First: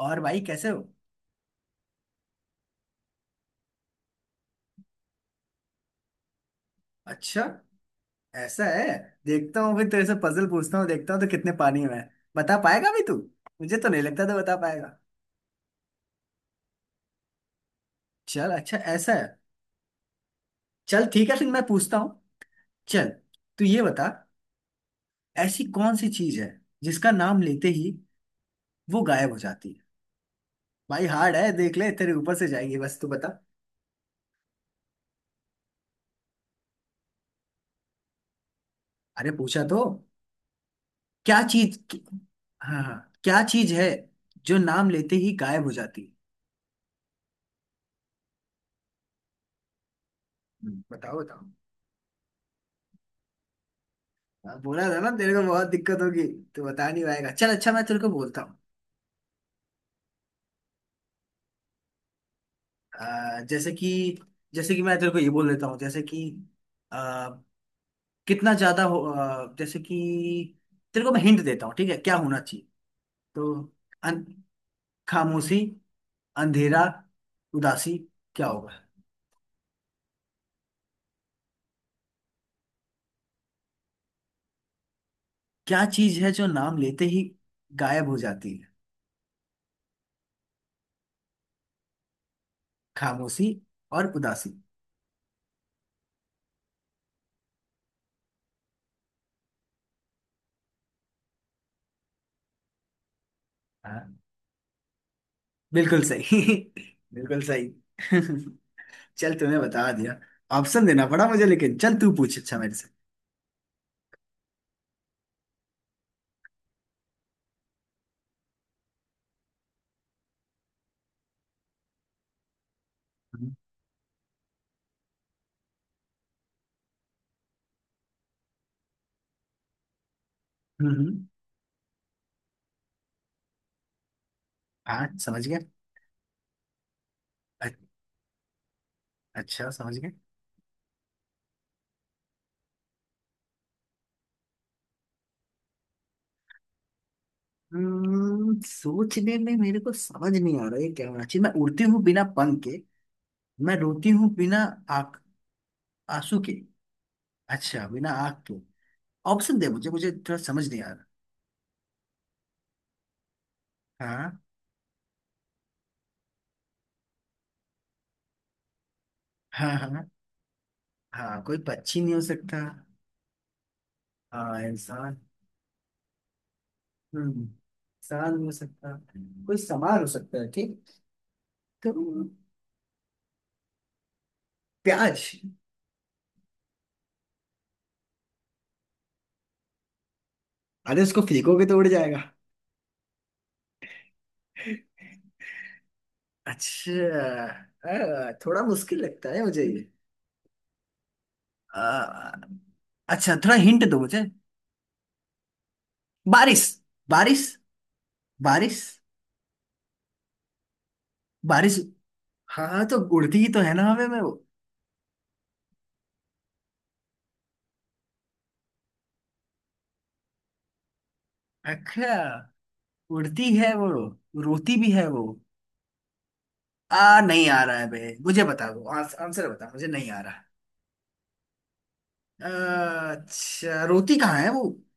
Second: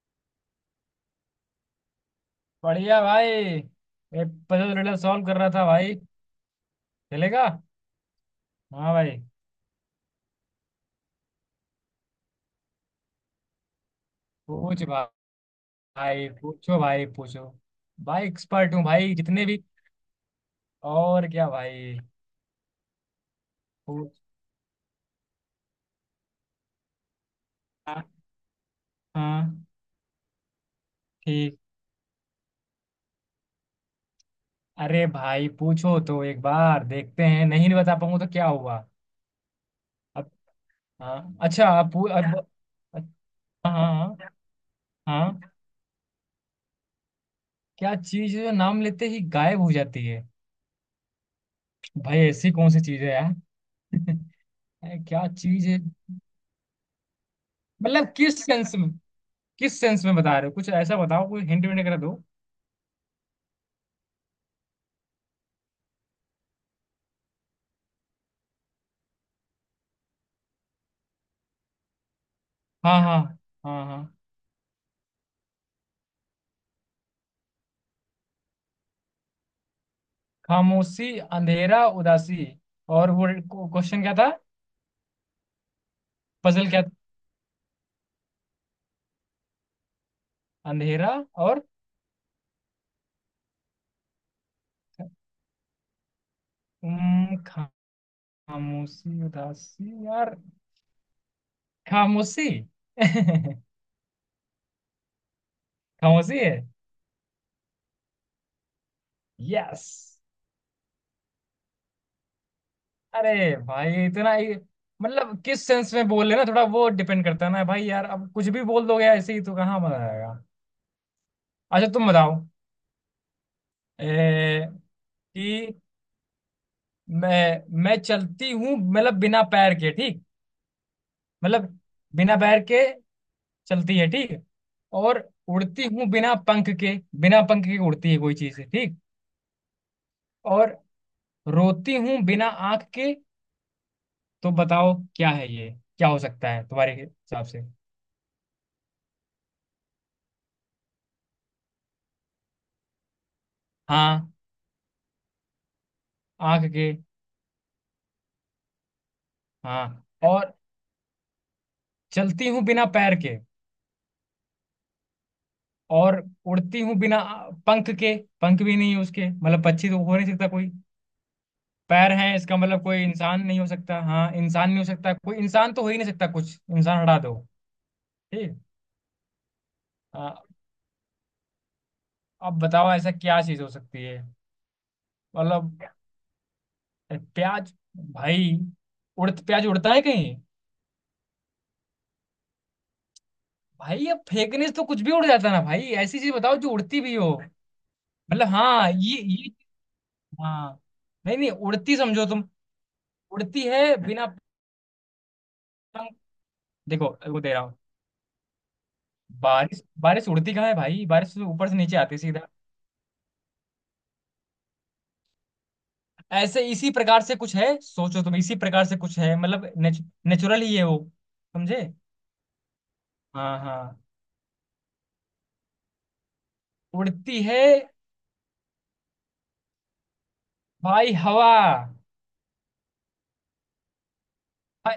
और भाई कैसे हो। बढ़िया भाई। ये पजल रिडल सॉल्व कर रहा था भाई। अच्छा, चलेगा। ऐसा हाँ है। भाई। देखता हूँ, फिर तेरे से पजल पूछता हूँ, देखता हूँ तो कितने पानी में है। बता पाएगा भी तू? मुझे तो नहीं लगता तो बता पूछ। पाएगा। भाई पूछो। भाई चल एक्सपर्ट अच्छा, हूँ ऐसा भाई है। जितने भी। चल और ठीक है, फिर क्या मैं पूछता भाई। हूँ। चल तू ये बता, पूछ। ऐसी कौन सी चीज है जिसका नाम लेते ही हाँ वो गायब हो हाँ, जाती है? भाई हार्ड है, ठीक। देख ले, तेरे ऊपर से जाएगी, बस तू बता। अरे भाई पूछो तो एक बार देखते हैं, नहीं नहीं बता पाऊंगा तो क्या हुआ। अरे पूछा तो। अब। हाँ क्या अच्छा, चीज? अब अब। हाँ हाँ, अच्छा। क्या चीज है हाँ हाँ। जो नाम लेते ही हाँ, गायब हो जाती है? क्या चीज है जो नाम लेते ही गायब हो जाती है। बताओ बताओ। भाई ऐसी कौन सी चीज है यार। हाँ, बोला था ना क्या तेरे को चीज बहुत है। दिक्कत होगी। तो बता नहीं पाएगा, चल अच्छा मैं तेरे मतलब को बोलता किस हूँ। सेंस में। किस सेंस में बता रहे हो, कुछ ऐसा बताओ, कोई हिंट विंट कर दो। जैसे कि, जैसे कि मैं तेरे को ये बोल देता हूँ, जैसे कि अ, कितना ज्यादा हो, जैसे कि तेरे को मैं हिंट देता हूँ, ठीक है क्या होना चाहिए। हाँ हाँ। तो हाँ हाँ। अन, खामोशी, अंधेरा, उदासी, क्या होगा? खामोशी, अंधेरा, उदासी। और वो क्वेश्चन क्या था। क्या चीज है जो पजल नाम क्या था। लेते ही गायब हो जाती है? अंधेरा और खामोशी और उदासी। उम, खा- खामोशी उदासी यार। खामोशी। हाँ, बिल्कुल सही। खामोशी है। बिल्कुल सही। चल तूने यस। बता दिया। ऑप्शन देना पड़ा मुझे लेकिन। चल तू पूछ अच्छा मेरे से। अरे भाई इतना ही। मतलब किस सेंस में बोल रहे हो ना, थोड़ा वो डिपेंड करता है ना भाई यार, अब कुछ भी बोल दोगे ऐसे ही तो कहाँ मजा आएगा। अच्छा तुम बताओ। हम्म। ए, कि मैं चलती हूँ मतलब बिना पैर के, ठीक। हम्म। मतलब बिना पैर के चलती है, ठीक। हाँ और समझ गया। उड़ती हूँ बिना पंख के। बिना पंख अ- के उड़ती है कोई चीज, ठीक। अच्छा समझ गया। और रोती हूँ बिना आंख के। तो बताओ क्या है ये। क्या हो सकता है तुम्हारे हिसाब से। सोचने में मेरे को समझ नहीं आ रहा है क्या होना चाहिए। मैं उड़ती हूँ बिना पंख के, मैं रोती हाँ, हूँ बिना आंख, आंसू के आंख के। अच्छा, बिना आंख के। ऑप्शन दे मुझे, हाँ। मुझे थोड़ा और समझ नहीं आ रहा। चलती हूँ बिना पैर के, हाँ और उड़ती हूँ बिना पंख के। पंख भी नहीं है उसके, मतलब हाँ। पक्षी तो हाँ हो नहीं सकता कोई। हाँ, कोई पक्षी पैर नहीं हो हैं, इसका सकता। मतलब कोई इंसान नहीं हो सकता। हाँ, हाँ इंसान नहीं हो सकता, इंसान। कोई इंसान तो हो ही नहीं सकता, कुछ इंसान हटा दो। हम्म, इंसान नहीं हो ठीक। सकता, कोई सामान हो आ, सकता है, ठीक। तो अब बताओ ऐसा क्या चीज हो सकती है। प्याज। मतलब प्याज, भाई उड़ प्याज उड़ता है कहीं। अरे उसको फेंकोगे तो उड़ जाएगा। भाई अब फेंकने से तो कुछ भी उड़ जाता है ना भाई, ऐसी चीज बताओ जो उड़ती भी हो। अच्छा, मतलब थोड़ा हाँ मुश्किल ये लगता है ये मुझे ये। हाँ। नहीं नहीं, उड़ती समझो तुम। अ, अच्छा, थोड़ा उड़ती हिंट है दो मुझे। बिना पंख। बारिश। देखो वो बारिश। दे रहा हूँ। बारिश। बारिश बारिश उड़ती कहाँ है भाई, बारिश तो ऊपर से बारिश। नीचे आती है सीधा। हाँ हाँ, तो उड़ती ही तो है ना हवा में वो। ऐसे इसी प्रकार से कुछ है, सोचो तुम इसी प्रकार से कुछ है, मतलब नेचुरल ही है वो। समझे। अच्छा, उड़ती हाँ है वो, हाँ। रोती भी है वो। आ उड़ती नहीं आ है रहा है बे, मुझे बता दो, आंसर बता, मुझे नहीं आ रहा। भाई, हवा। अच्छा, रोती कहाँ है वो? भाई,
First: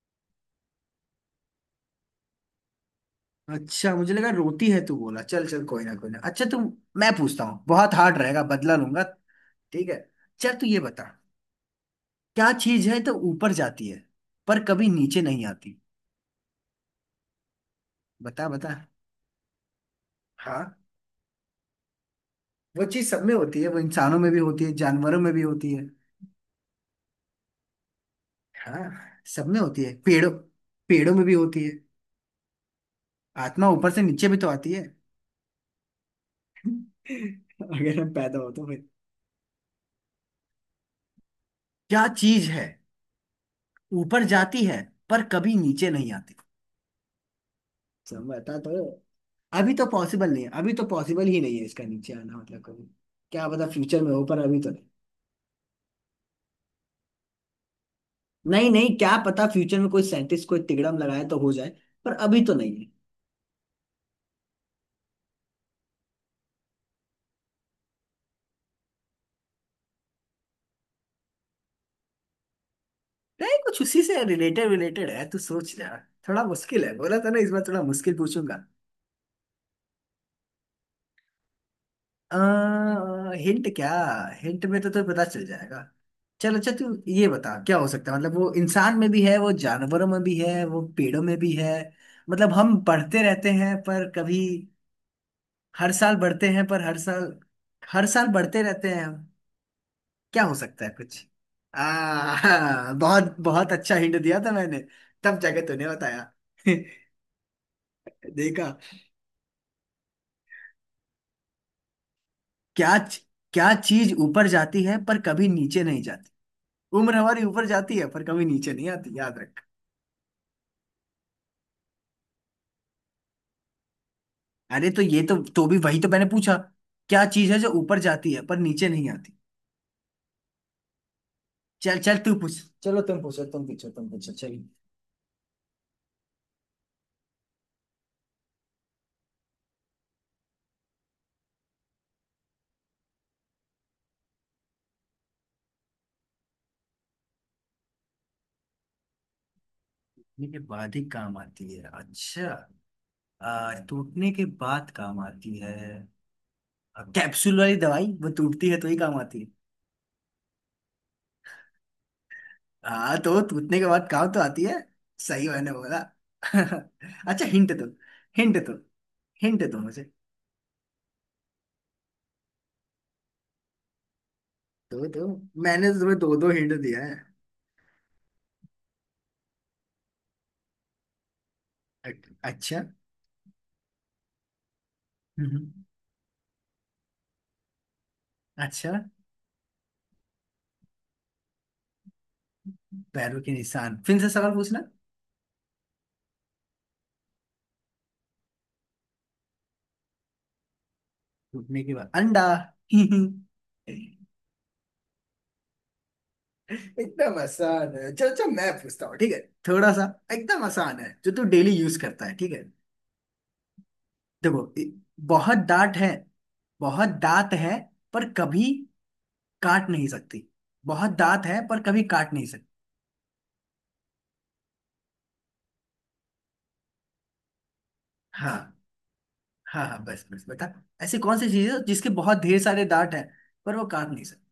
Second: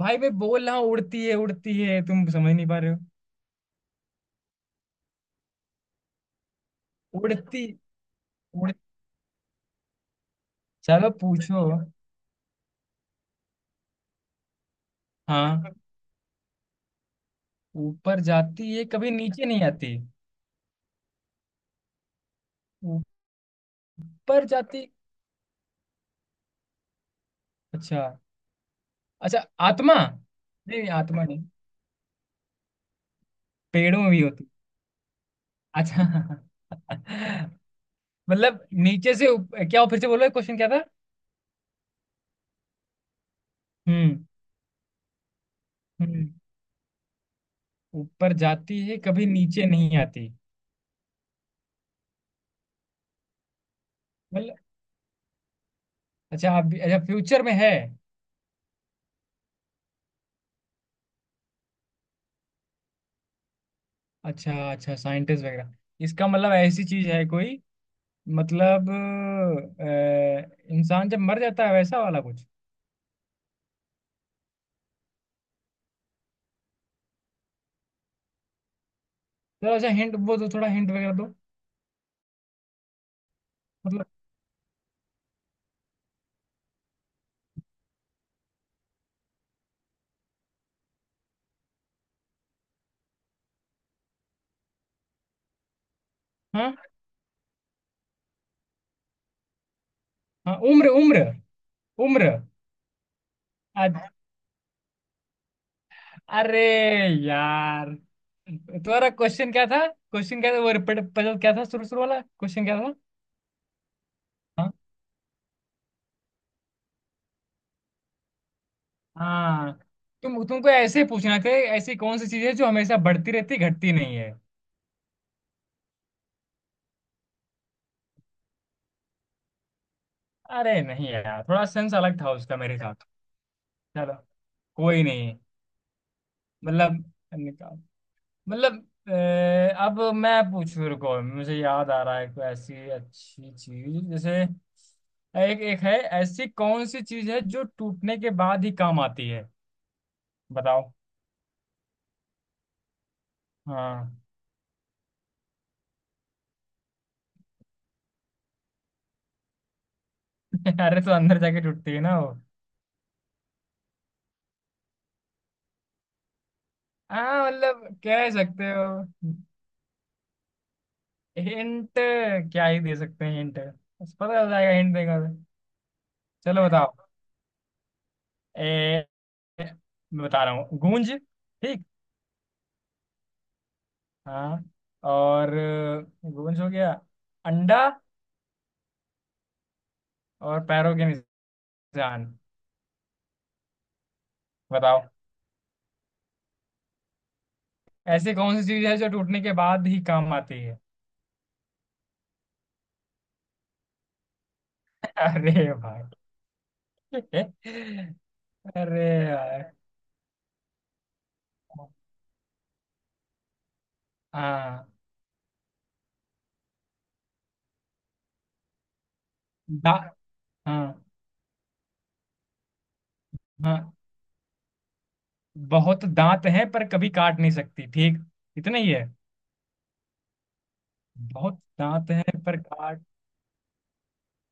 भाई मैं बोल रहा हूँ उड़ती है उड़ती है, तुम समझ नहीं पा रहे हो। अच्छा, मुझे लगा रोती है, तू बोला, चल चल, कोई ना कोई ना, अच्छा तू। मैं पूछता हूँ, उड़ती, बहुत हार्ड रहेगा, उड़। बदला लूंगा। ठीक है, चल तू ये बता। चलो पूछो। क्या चीज है तो ऊपर जाती है पर कभी नीचे नहीं हाँ। आती? ऊपर बता जाती बता। है, कभी नीचे नहीं आती। हाँ, वो चीज सब में होती है, वो इंसानों में भी ऊपर होती है, जाती। जानवरों में भी होती है। अच्छा। हाँ अच्छा सब में होती है, आत्मा, पेड़ों, नहीं नहीं, पेड़ों में आत्मा भी नहीं। होती है। आत्मा ऊपर पेड़ों से में भी नीचे भी होती। तो आती है। अच्छा। अगर हम पैदा हो मतलब तो फिर। नीचे से क्या हो, फिर से बोलो क्वेश्चन क्या था। क्या चीज है ऊपर हम्म। जाती है पर कभी नीचे नहीं हम्म। आती? ऊपर समझता तो। जाती है, कभी नीचे अभी तो नहीं आती। पॉसिबल नहीं है, अभी तो पॉसिबल ही नहीं है इसका नीचे आना, मतलब कभी। क्या पता फ्यूचर में हो पर मतलब अभी तो नहीं। अच्छा, आप भी अच्छा, फ्यूचर में है। नहीं नहीं, क्या पता फ्यूचर में कोई साइंटिस्ट कोई तिगड़म लगाए तो हो जाए, पर अभी तो नहीं है। अच्छा अच्छा, साइंटिस्ट वगैरह। इसका मतलब ऐसी चीज है कोई। मतलब इंसान जब मर जाता है वैसा वाला कुछ। नहीं, कुछ उसी से रिलेटेड रिलेटेड है, तू सोच ले। थोड़ा मुश्किल है, बोला था ना इस बार थोड़ा मुश्किल पूछूंगा। थोड़ा अच्छा हिंट वो दो, थोड़ा हिंट वगैरह दो। हिंट क्या? मतलब। हिंट में तो तुझे पता चल जाएगा। चल अच्छा, तू ये बता क्या हो सकता है, मतलब वो इंसान में भी है, वो जानवरों में भी है, वो पेड़ों में भी है, मतलब हम पढ़ते रहते हैं पर कभी, हर साल बढ़ते हैं हाँ पर हर साल, हर साल बढ़ते रहते हैं हम। क्या हो हाँ, सकता उम्र है उम्र। कुछ? आ उम्र। हाँ, बहुत बहुत अच्छा अ- हिंट दिया था मैंने। तब जाके तूने बताया। अरे यार। देखा? तुम्हारा क्वेश्चन क्या था, क्वेश्चन क्या था वो रिपीट। क्या था, शुरू शुरू वाला क्वेश्चन क्या था। क्या? क्या चीज ऊपर हाँ? जाती है पर कभी नीचे नहीं जाती? उम्र हमारी ऊपर जाती है पर कभी नीचे नहीं आती, याद रख। हाँ। तुम तुमको ऐसे ही पूछना थे। ऐसी कौन सी चीज है जो हमेशा बढ़ती रहती, घटती नहीं है। अरे तो ये तो भी वही तो मैंने पूछा, क्या चीज है जो ऊपर जाती है पर नीचे नहीं आती? अरे नहीं यार, थोड़ा सेंस चल चल, अलग था तू उसका पूछ, मेरे चलो साथ। तुम पूछो तुम पूछो तुम चलो पूछो, चल। कोई नहीं। मतलब निकाल। मतलब अब मैं पूछ, रुको मुझे याद आ रहा है कोई ऐसी अच्छी चीज, जैसे एक एक है। ऐसी कौन सी चीज है जो टूटने के बाद ही काम आती है। मेरे बताओ। बाद ही काम आती है अच्छा। हाँ। टूटने के बाद काम आती है। कैप्सूल वाली दवाई, वो टूटती है तो ही काम आती है। अरे तो अंदर जाके टूटती है ना वो। हाँ तो टूटने के बाद काम तो आती है, सही मैंने बोला। अच्छा हाँ हिंट दो। मतलब कह हिंट सकते दो, हो। हिंट दो मुझे। हिंट क्या ही दे सकते हैं हिंट, बस पता चल जाएगा हिंट दो देगा दो, तो। मैंने तो तुम्हें दो दो चलो हिंट दिया बताओ। है। ए, मैं बता रहा हूँ गूंज। ठीक। अ- अच्छा। हाँ। और हम्म, गूंज हो गया, अंडा, अच्छा। और पैरों के निशान। पैरों के निशान, फिर से सवाल पूछना। बताओ ऐसी कौन सी चीज है जो टूटने के बाद ही काम आती है। टूटने के बाद अंडा। अरे भाई, एकदम आसान है। चलो अच्छा, मैं अरे पूछता हूँ, ठीक है। यार। थोड़ा सा, एकदम आसान है, जो तू डेली यूज करता है, ठीक है। देखो, हाँ। बहुत दांत है, बहुत दांत है, पर कभी काट दा, नहीं सकती। हाँ। बहुत दांत है, पर कभी काट नहीं सकती। हाँ, बहुत दांत हैं पर कभी काट नहीं सकती, ठीक। हाँ। इतना ही है। हाँ हाँ, बस बस बेटा। ऐसी कौन सी बहुत चीज है जिसके दांत बहुत हैं पर ढेर सारे काट। दांत हैं, पर वो काट नहीं सकती?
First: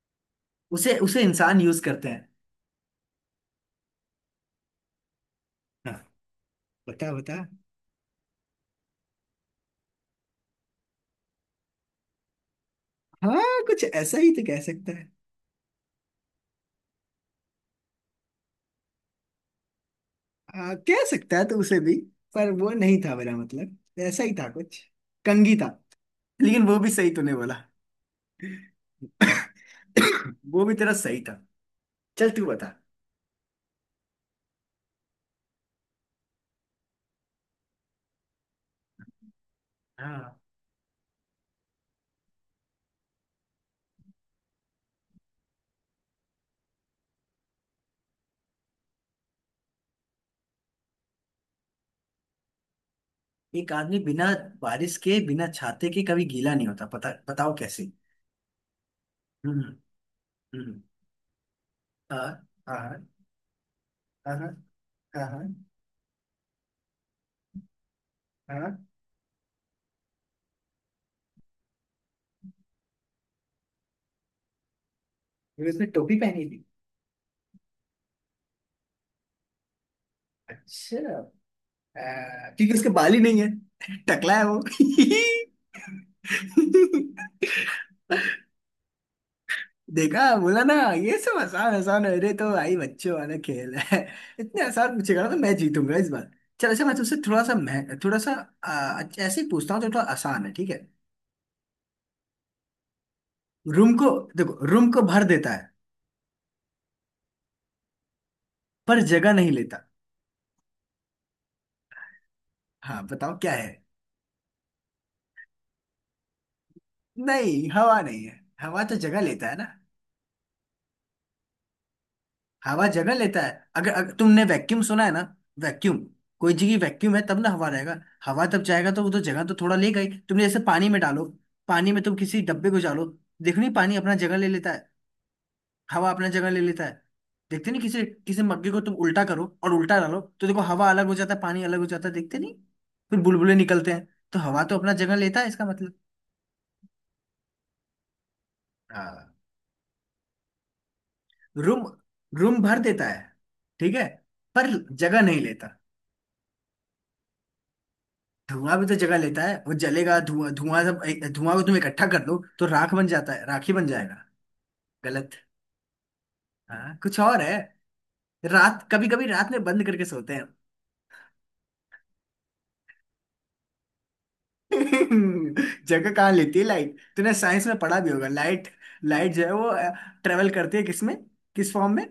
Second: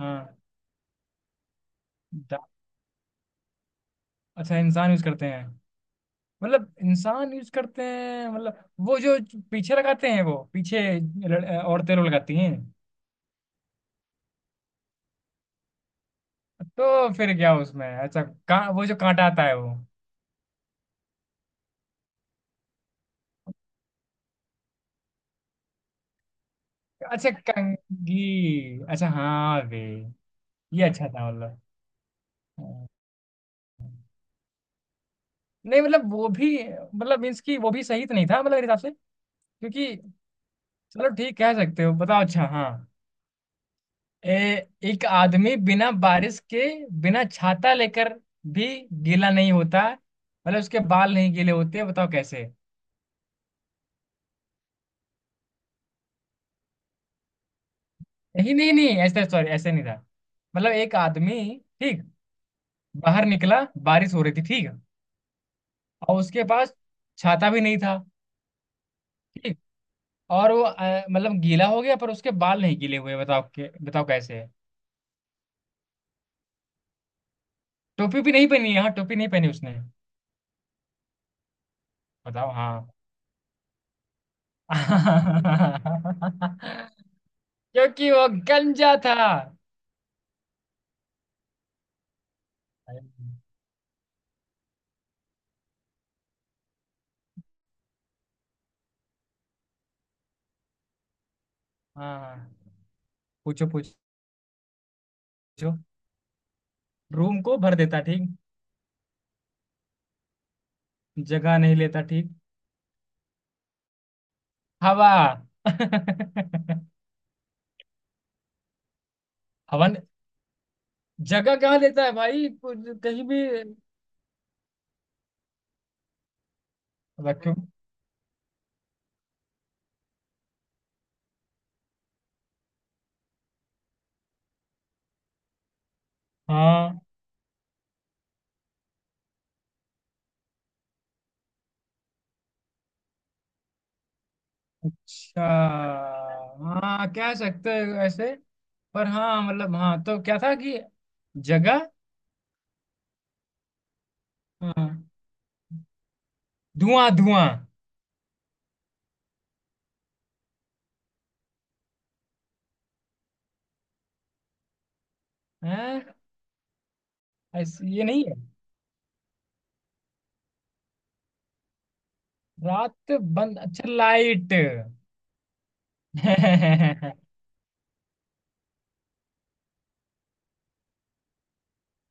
हाँ उसे उसे इंसान यूज करते हैं। दांत। अच्छा इंसान यूज करते हैं, हाँ। मतलब बता इंसान बता। यूज करते हैं मतलब वो जो पीछे लगाते हैं, वो पीछे औरतें लोग लगाती हैं। हाँ कुछ ऐसा ही तो कह सकता है। तो फिर क्या उसमें, अच्छा का वो जो कांटा आता है वो। कह सकता है तो उसे भी, पर वो नहीं था मेरा मतलब। ऐसा ही था कुछ, कंघी था, लेकिन वो भी सही अच्छा तूने बोला। कंघी, अच्छा हाँ वे। वो भी ये तेरा अच्छा सही था था। मतलब। चल तू बता। हाँ। नहीं मतलब वो भी मतलब मीन्स की वो भी सही तो नहीं था मतलब मेरे हिसाब से, क्योंकि। हाँ। चलो ठीक कह सकते हो। बताओ। अच्छा हाँ। एक आदमी बिना बारिश के, बिना छाता लेकर भी गीला नहीं होता, मतलब उसके बाल नहीं गीले होते, बताओ कैसे। एक आदमी बिना बारिश के, बिना छाते के कभी गीला नहीं होता, पता बताओ कैसे? नहीं नहीं नहीं, ऐसे सॉरी, हम्म। ऐसे नहीं था। मतलब हम्म। एक आदमी, ठीक, हाँ हाँ। बाहर निकला, बारिश हो रही हाँ थी, ठीक, हाँ। हाँ और उसके पास छाता भी नहीं था, हाँ। ठीक, और वो मतलब गीला हो गया पर उसके बाल नहीं गीले हुए, बताओ के बताओ कैसे। फिर उसने टोपी पहनी थी। टोपी भी नहीं पहनी, हाँ टोपी नहीं पहनी उसने। अच्छा, बताओ क्योंकि हाँ। उसके बाल ही नहीं है। टकला है वो। क्योंकि वो गंजा था। देखा, बोला ना ये सब आसान आसान है, अरे तो भाई हाँ बच्चों वाला खेल है। इतने आसान पूछेगा ना तो मैं जीतूंगा इस बार। चल अच्छा, मैं तुमसे थोड़ा सा, मैं थोड़ा सा अच्छा, ऐसे ही पूछता हूँ जो थोड़ा आसान है, ठीक है। हाँ। पूछो रूम पूछो। को, देखो, रूम को भर देता है रूम को भर देता, ठीक। पर जगह नहीं लेता। जगह नहीं लेता, ठीक। हाँ बताओ क्या है? हवा। नहीं, हवा नहीं है, हवा तो जगह लेता है ना। हवा ने- जगह कहाँ लेता है भाई, हवा जगह कहीं लेता भी। है, अगर, अगर तुमने वैक्यूम सुना है ना, वैक्यूम, कोई जगह वैक्यूम है तब ना वैक्यूम। हवा रहेगा। हवा तब जाएगा तो वो तो जगह तो थोड़ा ले गई, तुमने जैसे पानी में डालो, पानी में तुम किसी डब्बे को डालो, देखो नहीं पानी अपना जगह ले लेता है, हवा अपना जगह ले लेता हाँ। है। देखते नहीं, किसी किसी मग्गे को तुम उल्टा करो और उल्टा डालो तो देखो हवा अलग हो जाता है पानी अलग हो जाता है, देखते नहीं, फिर बुलबुले निकलते हैं। तो हवा तो अपना जगह लेता अच्छा है, इसका मतलब। हाँ कह सकते हैं ऐसे। पर हाँ। हाँ मतलब हाँ, तो क्या था कि रूम, जगह। रूम भर देता है, ठीक है, पर हाँ जगह नहीं लेता। धुआं धुआं। धुआं भी तो जगह लेता है, वो जलेगा, धुआं धुआं सब, धुआं को तुम इकट्ठा कर दो तो राख बन जाता है, राखी बन जाएगा। गलत। हैं, हाँ कुछ और है। ऐसे ये नहीं है। रात, कभी कभी रात में बंद करके सोते हैं। रात बंद, अच्छा लाइट। जगह कहाँ लेती है लाइट, तूने साइंस में पढ़ा भी होगा, लाइट, लाइट जो है वो ट्रेवल करती है किसमें, किस फॉर्म में?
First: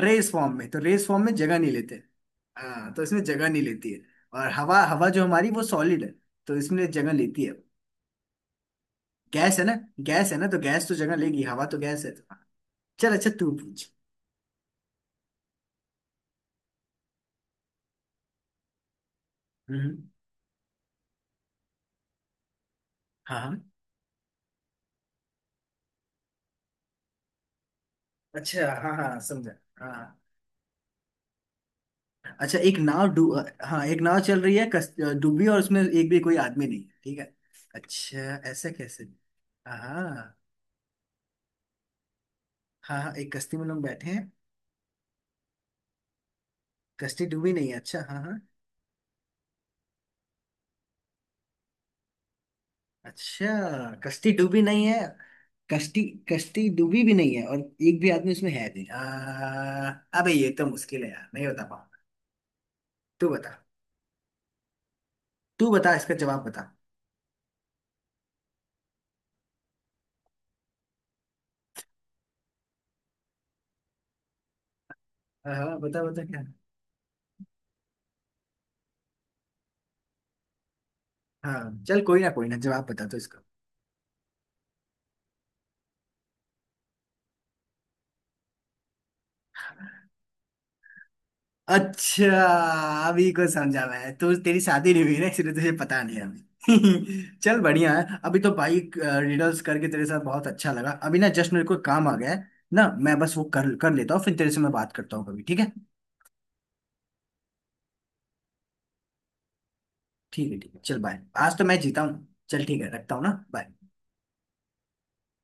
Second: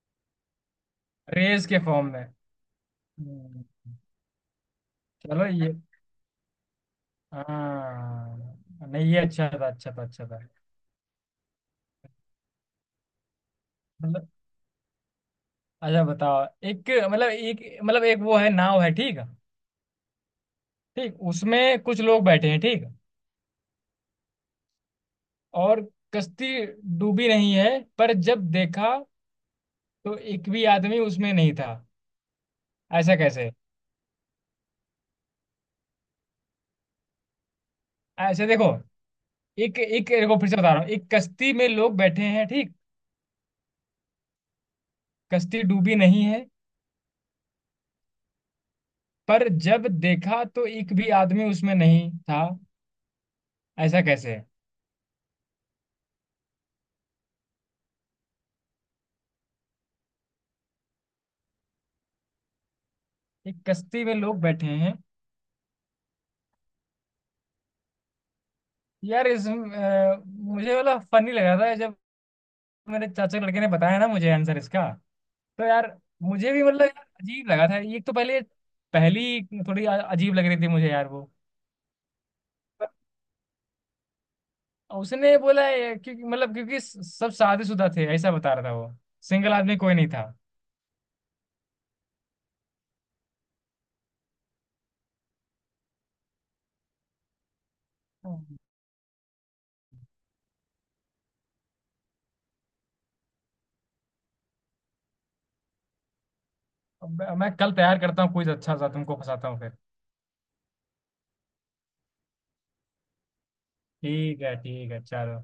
रेस फॉर्म में, तो रेस फॉर्म में जगह रेस नहीं के लेते। फॉर्म में। हाँ तो इसमें जगह नहीं हम्म। लेती है। और हवा, हवा जो चलो हमारी वो ये। सॉलिड है, तो इसमें जगह लेती है। हाँ नहीं, ये अच्छा गैस है था, ना, अच्छा था, अच्छा गैस है था। ना तो गैस तो जगह लेगी, हवा तो गैस है। चल अच्छा, तू पूछ। मतलब अच्छा बताओ, एक मतलब एक मतलब एक वो है, नाव है, ठीक है। हम्म। ठीक, उसमें कुछ लोग बैठे हैं, ठीक, हाँ हाँ। और कश्ती डूबी नहीं है, पर जब अच्छा हाँ देखा हाँ, समझा, तो हाँ। एक भी आदमी उसमें नहीं था। अच्छा एक नाव ऐसा डू, कैसे। हाँ एक नाव चल रही है, डूबी और उसमें एक भी कोई आदमी नहीं है, ठीक है। अच्छा। ऐसे देखो, ऐसा कैसे? एक एक हाँ। देखो फिर से बता रहा हूँ, एक कश्ती में लोग बैठे हैं, ठीक। हाँ हाँ एक कश्ती में लोग बैठे हैं। कश्ती डूबी नहीं है, कश्ती डूबी नहीं है, अच्छा हाँ हाँ। पर जब देखा तो एक भी आदमी उसमें नहीं था, अच्छा। ऐसा कश्ती कैसे। डूबी नहीं है, कश्ती, कश्ती डूबी भी नहीं है और एक भी आदमी उसमें है नहीं, अबे ये तो मुश्किल है यार, नहीं बता पाऊँ, तू बता। एक कश्ती में लोग बैठे हैं। तू बता इसका जवाब बता। यार इस मुझे मतलब फनी लगा था जब मेरे चाचा के लड़के ने बताया ना मुझे आंसर इसका। हाँ। तो हाँ, यार बता बता क्या। मुझे भी मतलब यार अजीब लगा था ये तो, पहले, पहली थोड़ी अजीब लग रही थी मुझे यार वो। हाँ चल, कोई ना कोई ना, जवाब पर बता तो इसका। उसने बोला ये क्योंकि मतलब क्योंकि सब शादीशुदा थे ऐसा बता रहा था वो, सिंगल आदमी कोई नहीं था। अच्छा, अभी को समझा मैं, तो तेरी शादी नहीं हुई ना, इसलिए तुझे पता नहीं है अभी। चल बढ़िया है, अभी अब तो भाई रिडल्स करके तेरे साथ बहुत अच्छा लगा। अभी ना जस्ट मेरे को काम आ गया है ना, मैं बस वो कर कर लेता हूँ, फिर तेरे से मैं बात करता हूँ कभी, ठीक है। मैं कल तैयार करता हूँ कुछ अच्छा सा, तुमको फंसाता हूँ फिर। ठीक है ठीक है, चल बाय। आज तो मैं जीता हूँ, चल ठीक है, रखता हूँ ना, बाय। ठीक है ठीक है, चलो।